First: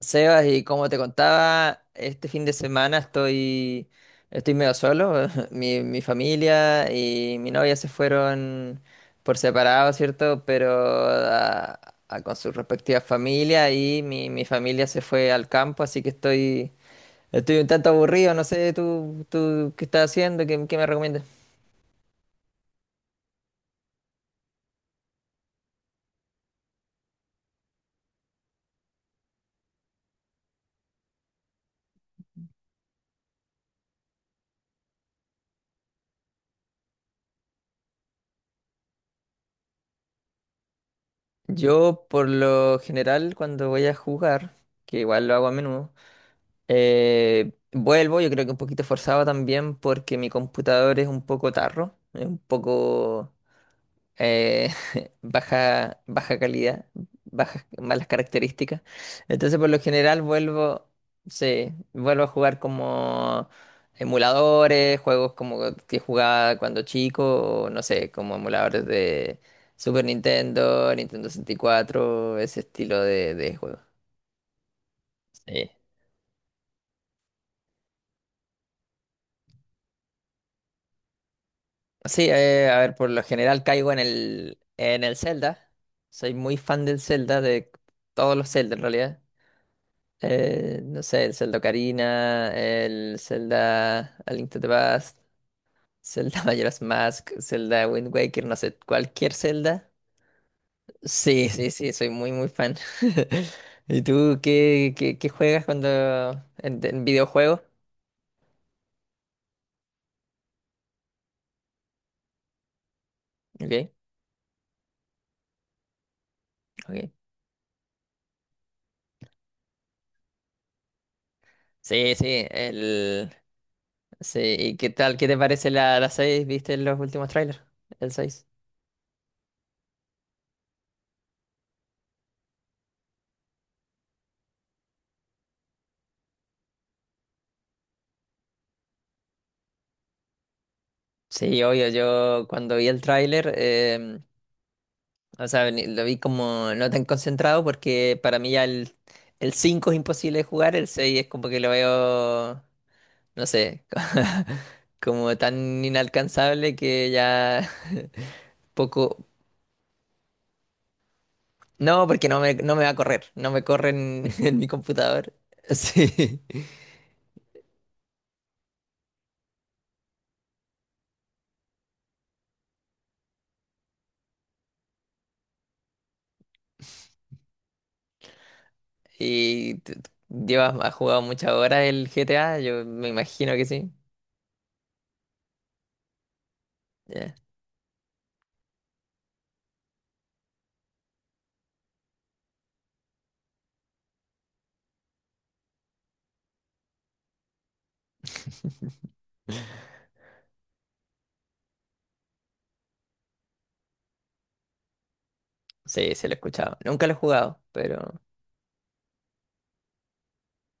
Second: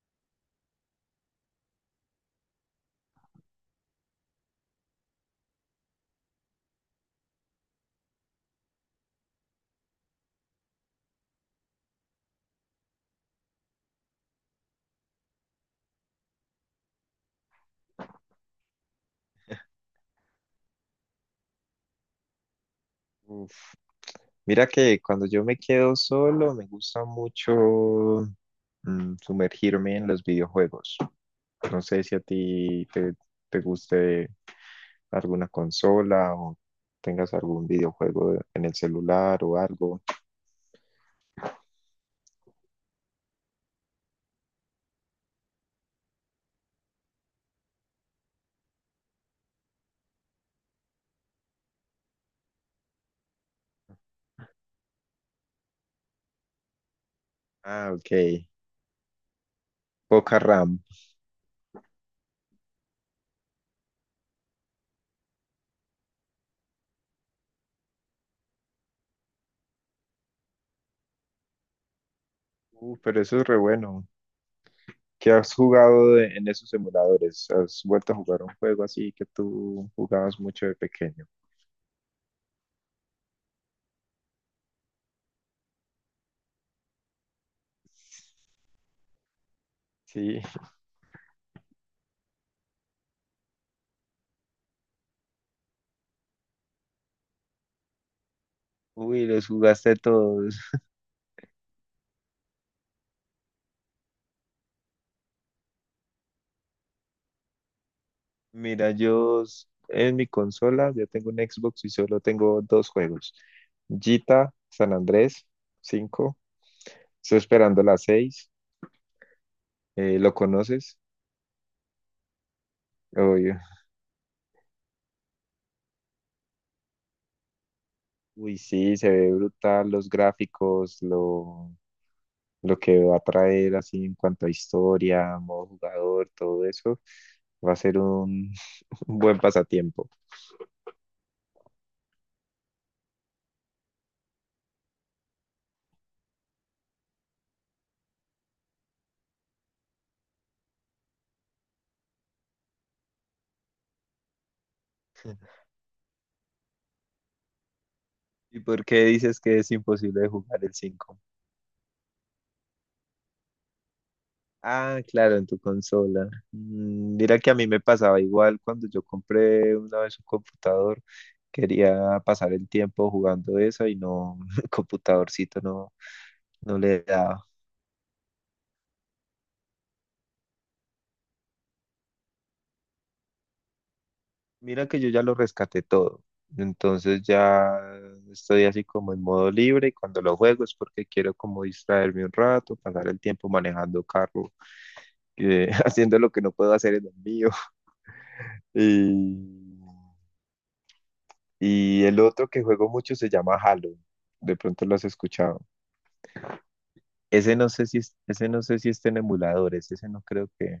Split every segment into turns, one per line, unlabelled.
Sebas, y como te contaba, este fin de semana estoy medio solo. Mi familia y mi novia se fueron por separado, ¿cierto? Pero con sus respectivas familias y mi familia se fue al campo, así que estoy un tanto aburrido. No sé, tú qué estás haciendo, qué me recomiendas.
Uf, mira que cuando yo me quedo solo, me gusta mucho sumergirme en los videojuegos. No sé si a ti te guste alguna consola o tengas algún videojuego en el celular o algo.
Yo, por lo general, cuando voy a jugar, que igual lo hago a menudo, vuelvo, yo creo que un poquito forzado también porque mi computador es un poco tarro, es un poco eh, baja calidad, bajas,
Ah,
malas
ok.
características. Entonces, por lo general,
Poca RAM.
vuelvo, sí, vuelvo a jugar como emuladores, juegos como que jugaba cuando chico, o no sé, como emuladores de Super Nintendo, Nintendo 64, ese estilo
Pero eso es
de
re
juegos.
bueno. ¿Qué has jugado en esos emuladores? ¿Has vuelto a jugar un juego así que tú jugabas mucho de pequeño?
Sí, a ver, por lo general caigo en en el Zelda. Soy muy fan del Zelda, de todos los Zelda en realidad.
Sí.
No sé, el Zelda Ocarina, el Zelda A Link to the Past, Zelda Majora's Mask, Zelda Wind Waker, no sé,
Uy,
cualquier
los
Zelda.
jugaste todos.
Sí, sí, sí, soy muy fan. ¿Y tú qué, qué juegas cuando en videojuegos?
Mira, en mi consola ya tengo un Xbox y solo tengo dos juegos.
Ok,
Gita, San Andrés, 5.
ok.
Estoy esperando la 6. ¿Lo conoces?
Sí, sí, el...
Obvio.
Sí, ¿y qué tal? ¿Qué te parece la seis? ¿Viste los últimos trailers? El 6.
Uy, sí, se ve brutal los gráficos, lo que va a traer así en cuanto a historia, modo jugador, todo eso, va a ser un un buen pasatiempo.
Sí, obvio, yo cuando vi el tráiler, o sea, lo vi como no tan concentrado porque para mí ya el 5 es imposible de jugar, el 6 es como que lo veo, no sé, como tan inalcanzable que ya
¿Y por qué
poco...
dices que es imposible de jugar el cinco?
No, porque no no me va a correr, no me corre en, en mi
Ah,
computador.
claro, en tu consola.
Sí.
Mm, mira que a mí me pasaba igual cuando yo compré una vez un computador. Quería pasar el tiempo jugando eso y no, el computadorcito no le daba.
¿Y llevas, has jugado muchas horas el GTA? Yo me imagino que sí.
Mira que yo ya lo rescaté todo. Entonces
Ya.
ya estoy así como en modo libre, y cuando lo juego es porque quiero como distraerme un rato, pasar el tiempo manejando carro, haciendo lo que no puedo hacer en el mío. Y, y el otro que juego mucho se llama Halo. De pronto lo has escuchado.
Sí, se lo he escuchado. Nunca lo he
Ese
jugado,
no sé si
pero...
ese no sé si está en emuladores, ese no creo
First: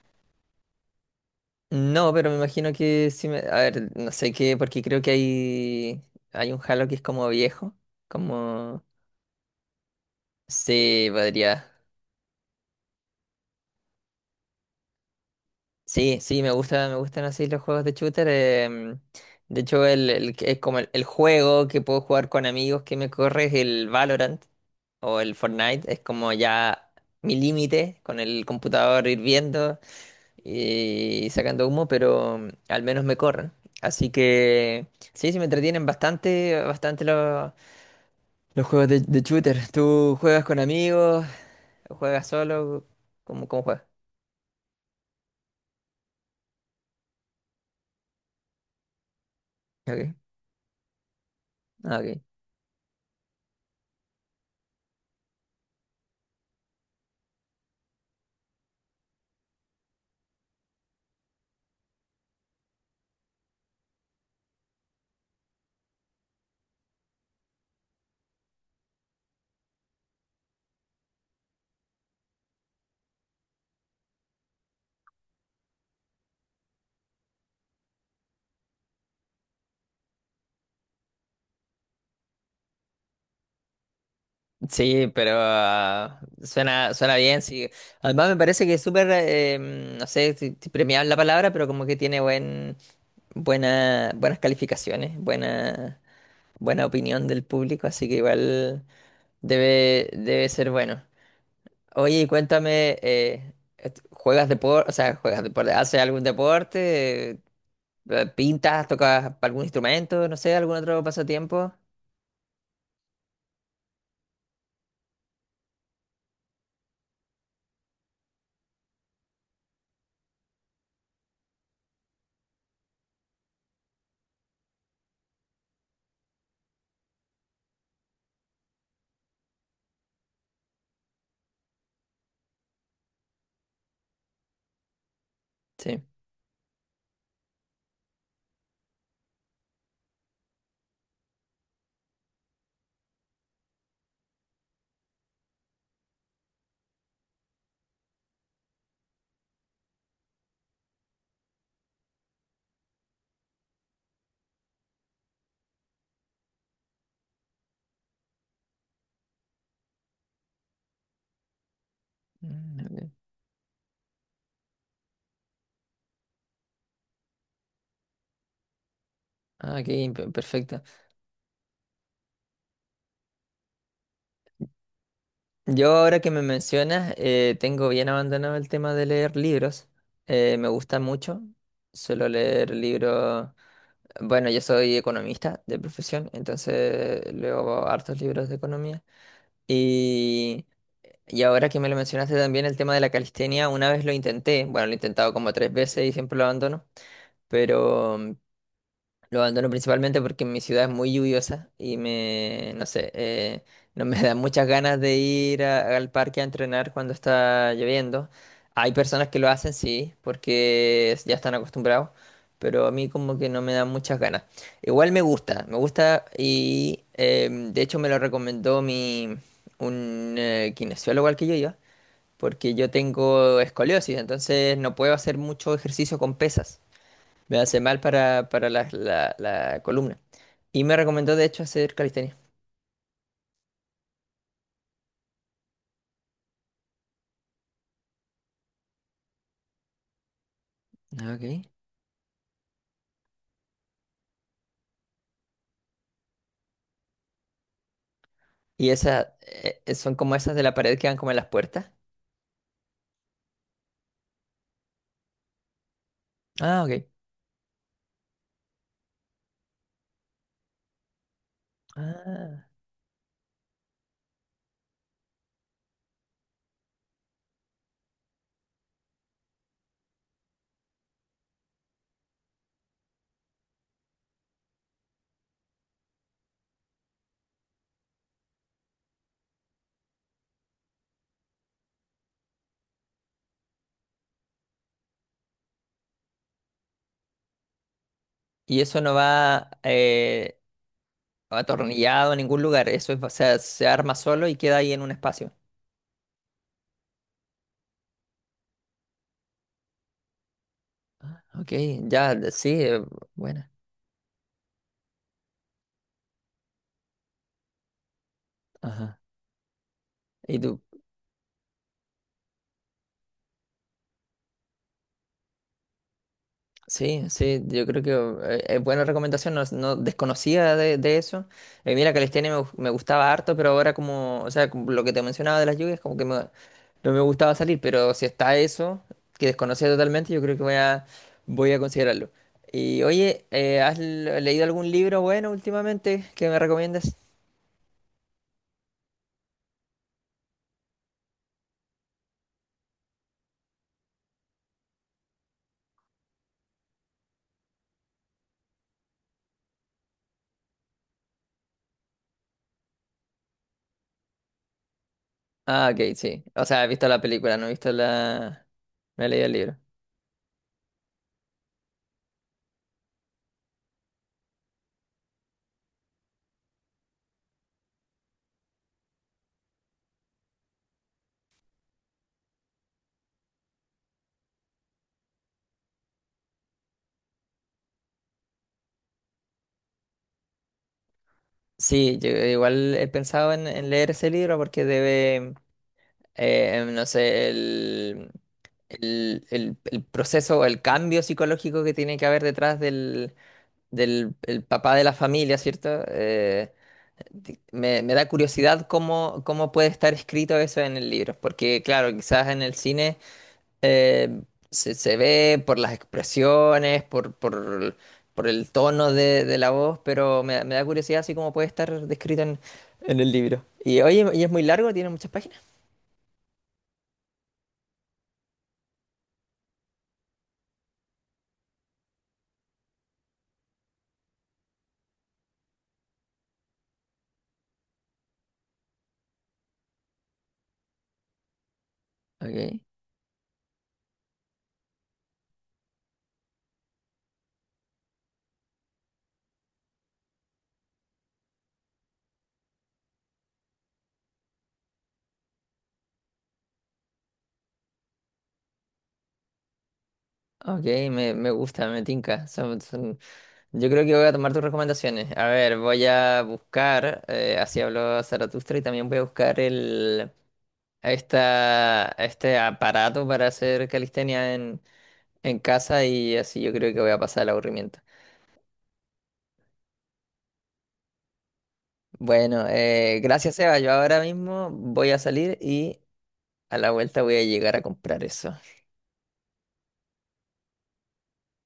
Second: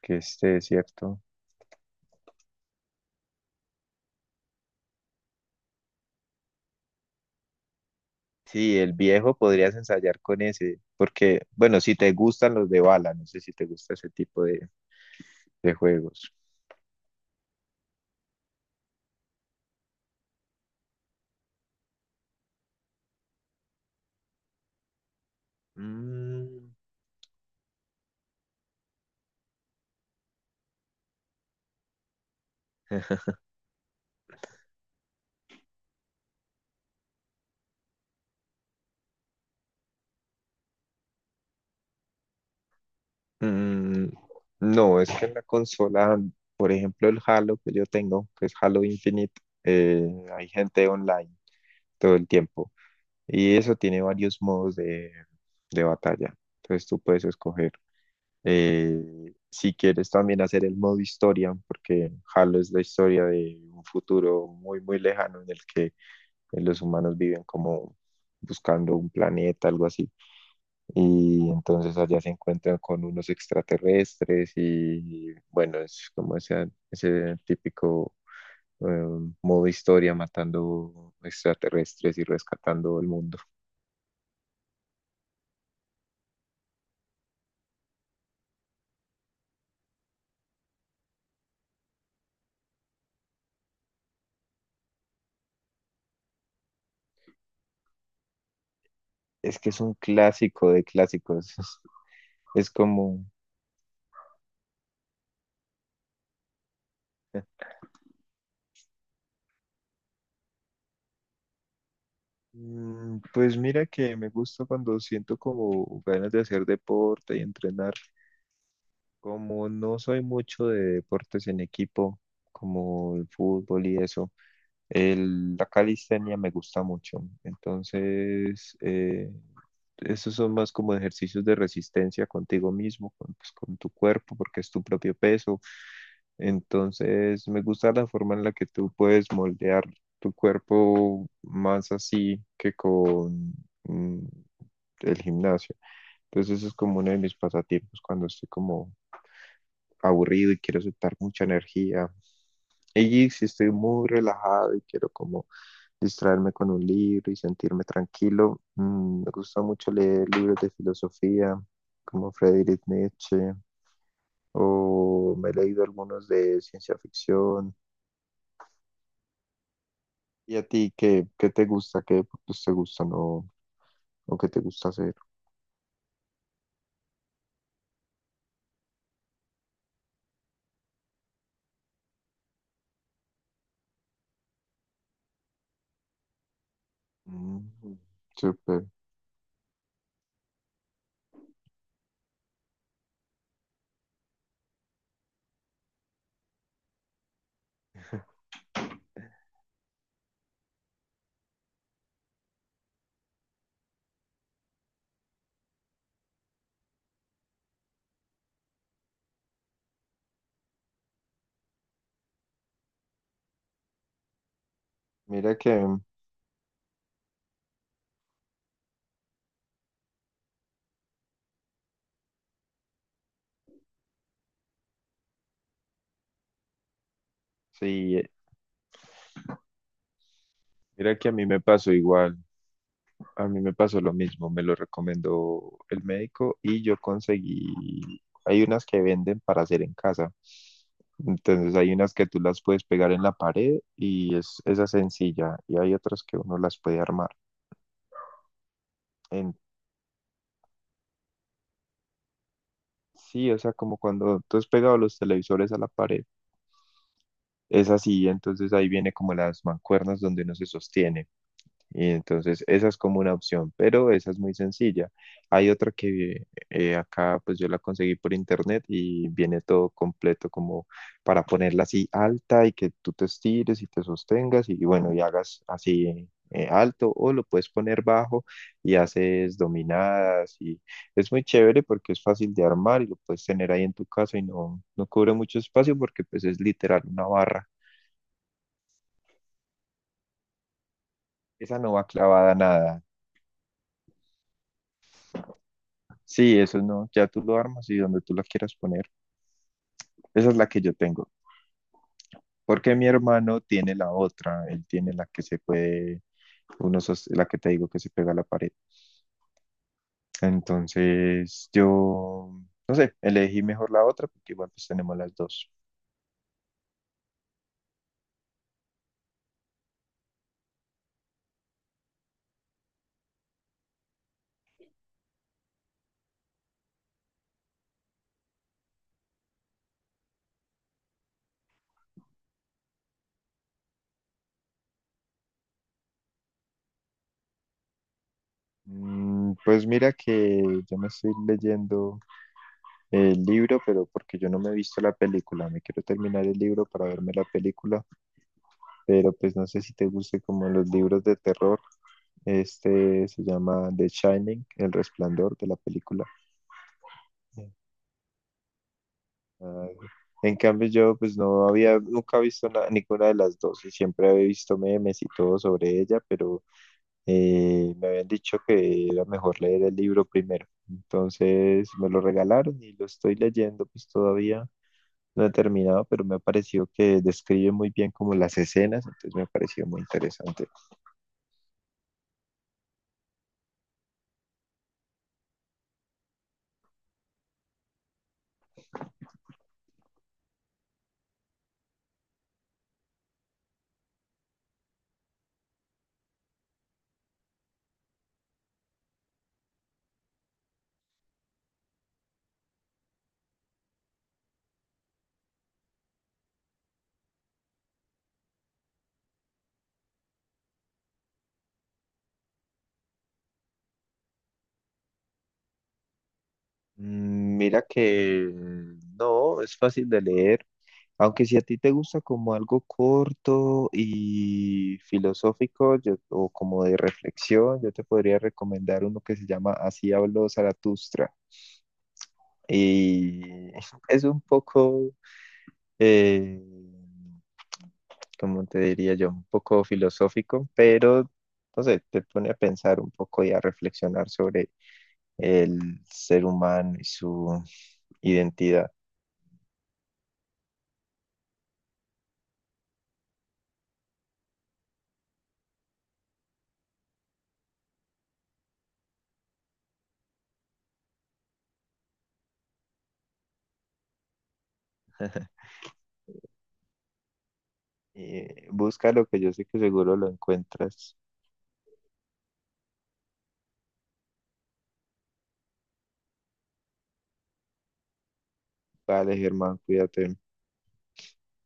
que esté, ¿cierto?
No, pero me imagino que sí me... A ver, no sé qué, porque creo que hay... Hay un Halo que es como viejo.
Sí,
Como...
el viejo podrías ensayar con ese,
Sí,
porque,
podría.
bueno, si te gustan los de bala, no sé si te gusta ese tipo de
Sí,
juegos.
sí, me gusta, me gustan así los juegos de shooter. De hecho, el que es como el juego que puedo jugar con amigos que me corre es el Valorant o el Fortnite. Es como
Mm,
ya mi límite con el computador hirviendo y sacando humo, pero al menos me corren. Así que sí, sí me entretienen bastante los juegos de shooter. ¿Tú juegas con amigos? ¿Juegas solo? ¿Cómo, cómo juegas?
mm, no, es que en la consola, por ejemplo, el Halo que yo tengo, que es Halo Infinite, eh,
Okay.
hay gente online
Ah,
todo
ok.
el tiempo. Y eso tiene varios modos de batalla. Entonces tú puedes escoger. Si quieres también hacer el modo historia, porque Halo es la historia de un futuro muy, muy lejano en el que los humanos viven como buscando un planeta, algo así, y entonces allá se encuentran con unos extraterrestres y bueno, es como ese típico eh, modo historia matando extraterrestres y rescatando el mundo.
Sí, pero suena, suena bien, sí. Además me parece que es súper, no sé si, si premiable la palabra, pero como que tiene buen, buena, buenas calificaciones, buena, buena opinión del público, así que igual
Es que es un
debe, debe ser
clásico de
bueno.
clásicos,
Oye, y
es
cuéntame,
como
¿juegas deporte? O sea, ¿juegas deporte? ¿Haces algún deporte? ¿Pintas? ¿Tocas algún instrumento? No sé, algún otro pasatiempo.
pues mira que me gusta cuando siento como ganas de hacer deporte y entrenar. Como no soy mucho de deportes en equipo, como el fútbol y eso, la calistenia me gusta mucho. Entonces, esos son más como ejercicios de resistencia contigo mismo, con, pues, con tu cuerpo, porque es tu propio peso.
Sí.
Entonces, me gusta la forma en la que tú puedes moldear tu cuerpo más así que con mm, el gimnasio. Entonces, eso es como uno de mis pasatiempos cuando estoy como aburrido y quiero soltar mucha energía. Y si estoy muy relajado y quiero como distraerme con un libro y sentirme tranquilo. Mm, me gusta mucho leer libros de filosofía como
Mm,
Friedrich
ok.
Nietzsche, o me he leído algunos de ciencia ficción.
Ah, ok,
¿Y a
perfecto.
ti qué, te gusta? ¿Qué deportes te gustan o qué te gusta hacer?
Yo ahora que me mencionas, tengo bien abandonado el tema de leer libros. Me gusta mucho. Suelo leer libros. Bueno, yo soy economista de profesión, entonces
Mm,
leo hartos libros de
súper.
economía. Y, y ahora que me lo mencionaste también el tema de la calistenia, una vez lo intenté. Bueno, lo he intentado como tres veces y siempre lo abandono. Pero lo abandono principalmente porque mi ciudad es muy lluviosa y me, no sé, no me dan muchas ganas de ir al parque a entrenar cuando está lloviendo. Hay personas que lo hacen, sí, porque ya están acostumbrados, pero a mí como que no me dan muchas ganas. Igual
Mira
me
que,
gusta y de hecho me lo recomendó mi, un kinesiólogo al que yo iba, porque yo tengo escoliosis, entonces no puedo hacer mucho ejercicio con pesas. Me hace mal
sí,
para la columna. Y me
mira que a
recomendó, de
mí me
hecho,
pasó
hacer calistenia.
igual. A mí me pasó lo mismo, me lo recomendó el médico y yo conseguí, hay unas que venden para hacer en casa.
Ah, ok.
Entonces hay unas que tú las puedes pegar en la pared y es esa es sencilla, y hay otras que uno las puede armar.
Y esas
En,
son como esas de la pared que van como en las puertas.
sí, o sea, como cuando tú has pegado los televisores a la pared,
Ah, ok.
es así, entonces ahí viene como las mancuernas donde uno se sostiene. Y entonces
Ah.
esa es como una opción, pero esa es muy sencilla. Hay otra que acá pues yo la conseguí por internet y viene todo completo como para ponerla así alta y que tú te estires y te sostengas y bueno, y hagas así alto, o lo puedes poner bajo y haces dominadas, y es muy chévere porque es fácil de armar y lo puedes tener ahí en tu casa y no, no cubre mucho espacio porque pues es literal una barra.
Y eso no va
Esa no va
atornillado en
clavada a
ningún lugar.
nada.
Eso es, o sea, se arma solo y queda ahí en un espacio.
Sí, eso no, ya tú lo armas y donde tú la quieras poner. Esa es la que yo tengo.
Ok, ya, sí,
Porque mi hermano
buena.
tiene la otra, él tiene la que se puede, la que te digo que se pega a la pared.
Ajá. ¿Y tú?
Entonces, yo, no sé, elegí mejor la otra porque igual pues tenemos las dos.
Sí, sí, yo creo que es buena recomendación, no, no desconocía de eso. Mira, calistenia me gustaba harto, pero ahora como, o sea, como lo que te mencionaba de las lluvias, como que no me gustaba salir, pero si está eso, que desconocía totalmente, yo creo que voy a considerarlo. Y oye, ¿has leído algún libro bueno últimamente que me recomiendes?
Mm, pues mira que yo me estoy leyendo el libro, pero porque yo no me he visto la película, me quiero terminar el libro para verme la película, pero pues no sé si te guste como los libros de terror. Este se llama The Shining, El Resplandor de la
Ah, ok,
película.
sí. O sea, he visto la película, no he visto la... No he leído el libro.
Ah, en cambio yo pues no había nunca visto ninguna de las dos y siempre había visto memes y todo sobre ella, pero me habían dicho que era mejor leer el libro primero. Entonces me lo regalaron y lo estoy leyendo, pues todavía no he terminado, pero me ha parecido que describe muy bien como las escenas, entonces me ha parecido muy interesante.
Sí, yo igual he pensado en leer ese libro porque debe... no sé, el proceso o el cambio psicológico que tiene que haber detrás del, del el papá de la familia, ¿cierto? Me, me da curiosidad cómo, cómo puede estar escrito eso en el libro, porque claro, quizás en el cine eh, se, se ve por las expresiones, por el tono de la voz, pero me da curiosidad así cómo puede estar descrito en el libro. Y oye, ¿y es muy largo? ¿Tiene muchas páginas?
Mm, mira que no, es fácil de leer, aunque si a ti te gusta como algo corto y filosófico, o como de reflexión, yo te podría recomendar uno que se llama Así habló Zaratustra.
Ok.
Y es un poco, eh, como te diría yo, un poco filosófico, pero no sé, te pone a pensar un poco y a reflexionar sobre el ser humano y su identidad.
Ok, me gusta, me tinca. Yo creo que voy a tomar tus recomendaciones. A ver, voy a buscar, así habló Zaratustra, y también voy a buscar este aparato para hacer calistenia en casa y así yo creo que voy a pasar el aburrimiento.
Busca lo que yo sé que seguro lo encuentras.
Bueno, gracias, Eva. Yo ahora mismo voy a salir y a la vuelta voy a llegar a comprar eso.
Vale, Germán, cuídate.